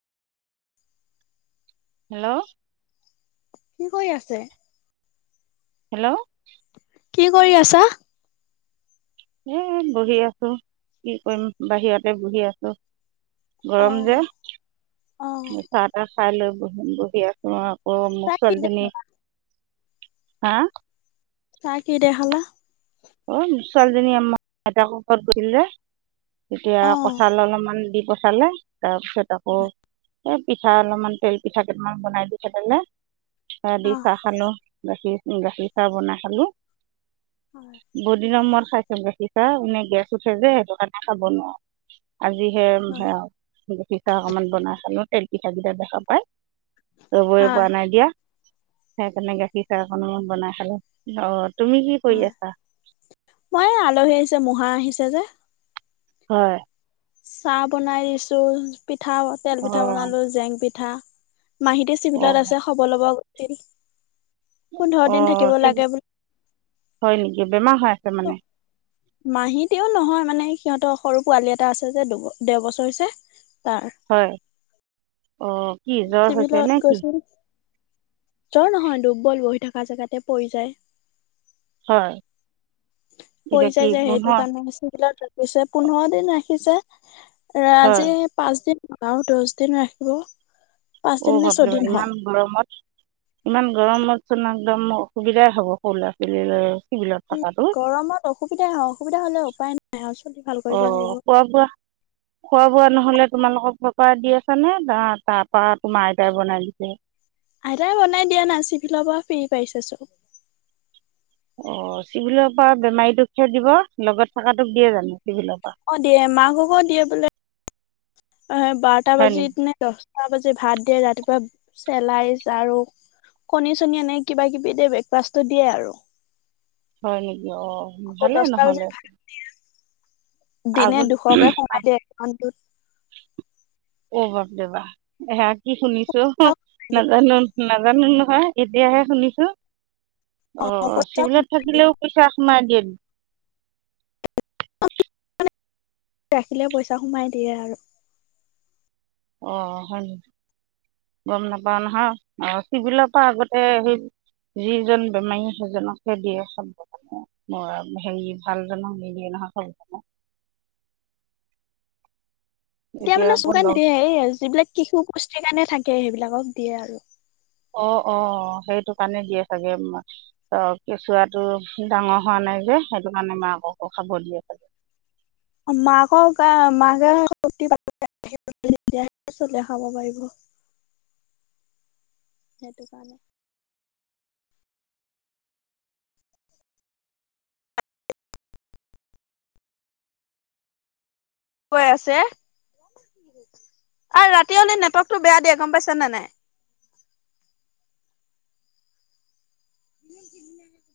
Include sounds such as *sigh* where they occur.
Hello, কি কৰি আছে। হেল্ল, কি কৰি আছা। এ বহি আছো কি কৰিম, বাহিৰতে বহি আছো। গৰম যে, অ', অ', মিঠা এটা খাই লৈ বহি বহি আ আকৌ মোৰ চাহ কি দে ছোৱালীজনী হা চাহ কিহেৰে খালা। অ ছোৱালীজনী আমাৰ দেউতাক ঘৰত গৈছিল যে। তেতিয়া অ', কঁঠাল অলপমান দি পঠালে তাৰপিছত আকৌ। এই পিঠা অলপমান তেল পিঠা কেইটামান বনাই দি পঠালে, সেই দি অ', চাহ খলো। গাখীৰ গাখীৰ চাহ বনাই খালো। হয়। বহুদিনৰ মৰত খাইছো, গাখীৰ চাহ এনে গেছ উঠে যে সেইটো কাৰণে খাব নোৱাৰো। আজিহে হয়, সেয়া গাখীৰ চাহ অকমান বনাই খালো তেল পিঠা কিটা দেখা পায়। খাব পোৱা হয়, নাই দিয়া। সেইকাৰণে গাখীৰ চাহ অকনমান বনাই খালো, অ, তুমি কি কৰি হয়। আছা? মই আলহী আহিছে মহা আহিছে যে। হয়। চাহ বনাই দিছো পিঠা তেল পিঠা, অঁ বনালো জেং পিঠা মাহী চিভিলত অঁ আছে খবৰ ল'ব গৈছিল, পোন্ধৰ দিন অঁ থাকিব লাগে বোলে হয় নেকি, বেমাৰ হৈ আছে মানে। মাহী তেওঁ নহয় মানে সিহঁতৰ সৰু পোৱালি এটা আছে যে দুব দেৰ বছৰ হৈছে তাৰ। হয়, অ, কি জ্বৰ হৈছে চিভিলত নেকি। গৈছিল, জ্বৰ নহয় দুৰ্বল, বহি থকা জেগাতে পৰি যায়। হয়। পৰি এতিয়া কি যায় যে পুনৰ সেইটো হয় কাৰণে চিভিলত ৰাখিছে পোন্ধৰ দিন ৰাখিছে আজি। পাঁচ দিন আৰু দহ দিন ৰাখিব। পাঁচদিন নে ছয়দিন হ'ল *unintelligible* গৰমত ইমান গৰমতচোন একদম অসুবিধাই হ'ব সৰু ল'ৰা ছোৱালী লৈ। উম, গৰমত অসুবিধা হয় অসুবিধা হ'লে উপায় নাই আৰু চুলি ভাল কৰিব লাগিব। *unintelligible* হয় খোৱা বোৱা নহ'লে তোমালোকক ঘৰ পৰা দি আছা নে তাৰ পৰাা তোমাৰ আইতাই বনাই দিছে। আইতাই বনাই দিয়া না চিফিলৰ পৰা ফেৰি পাইছে চো অ, চিভিলৰ পৰা বেমাৰীটো খে দিব লগত থকাটোক দিয়ে জানো চিভিলৰ পৰা। অ, দিয়ে মাক হক দিয়ে বোলে অ, বাৰটা হয় বাজিত নেকি নে। দছটা বাজি ভাত দিয়, ৰাতিপুৱা চেলাইছ আৰু। কণী চনি এনে কিবা কিবি দি, ব্ৰেকফাষ্টটো দিয়ে আৰু। হয় নেকি অ, আকৌ ভালে দহটা বজাত নহ'লে ভাত দিয়ে আগ দিনে দুশ কে সোমাই দিয়ে একাত অ, বাপ দেবা আহ কি শুনিছো অ নাজানো নাজানো নহয়, এতিয়াহে শুনিছো অ, পইচা চিভিলত সোমাই দিয়ে থাকিলেও। বিশ্বাস ম দিয় ৰাখিলে পইচা সোমাই দিয়ে আৰু অ হয় গম নাপাও নহয় আহ চিবিলৰ পৰা আগতে সেই যিজন বেমাৰী সজনক সে দিয়ে খাব ম হেৰি ভাল জ নহ মিয়ে নহয় খ এতিয়া মানে আকৌ লগ চানেিয়ে সে যিবিলাক শিশু পুষ্টিৰ কাৰণে থাকে সেইবিলাকক দিয়ে আৰু অ অ সেইটো কাৰণে দিয়ে চাগে ত কেঁচুৱ টো ডাঙৰ হোৱা নাই যে সেইটো কাৰণে মাককো খাবৰ দিয়ে খে মাকৰ মাকে চল *unintelligible* দেখাব পাৰিব *unintelligible* সেইটো কাৰণে কৈ আছে আৰু ৰাতিয় হলে নেটৱৰ্কটো বেয়া দিয়ে গম পাইছনে নাই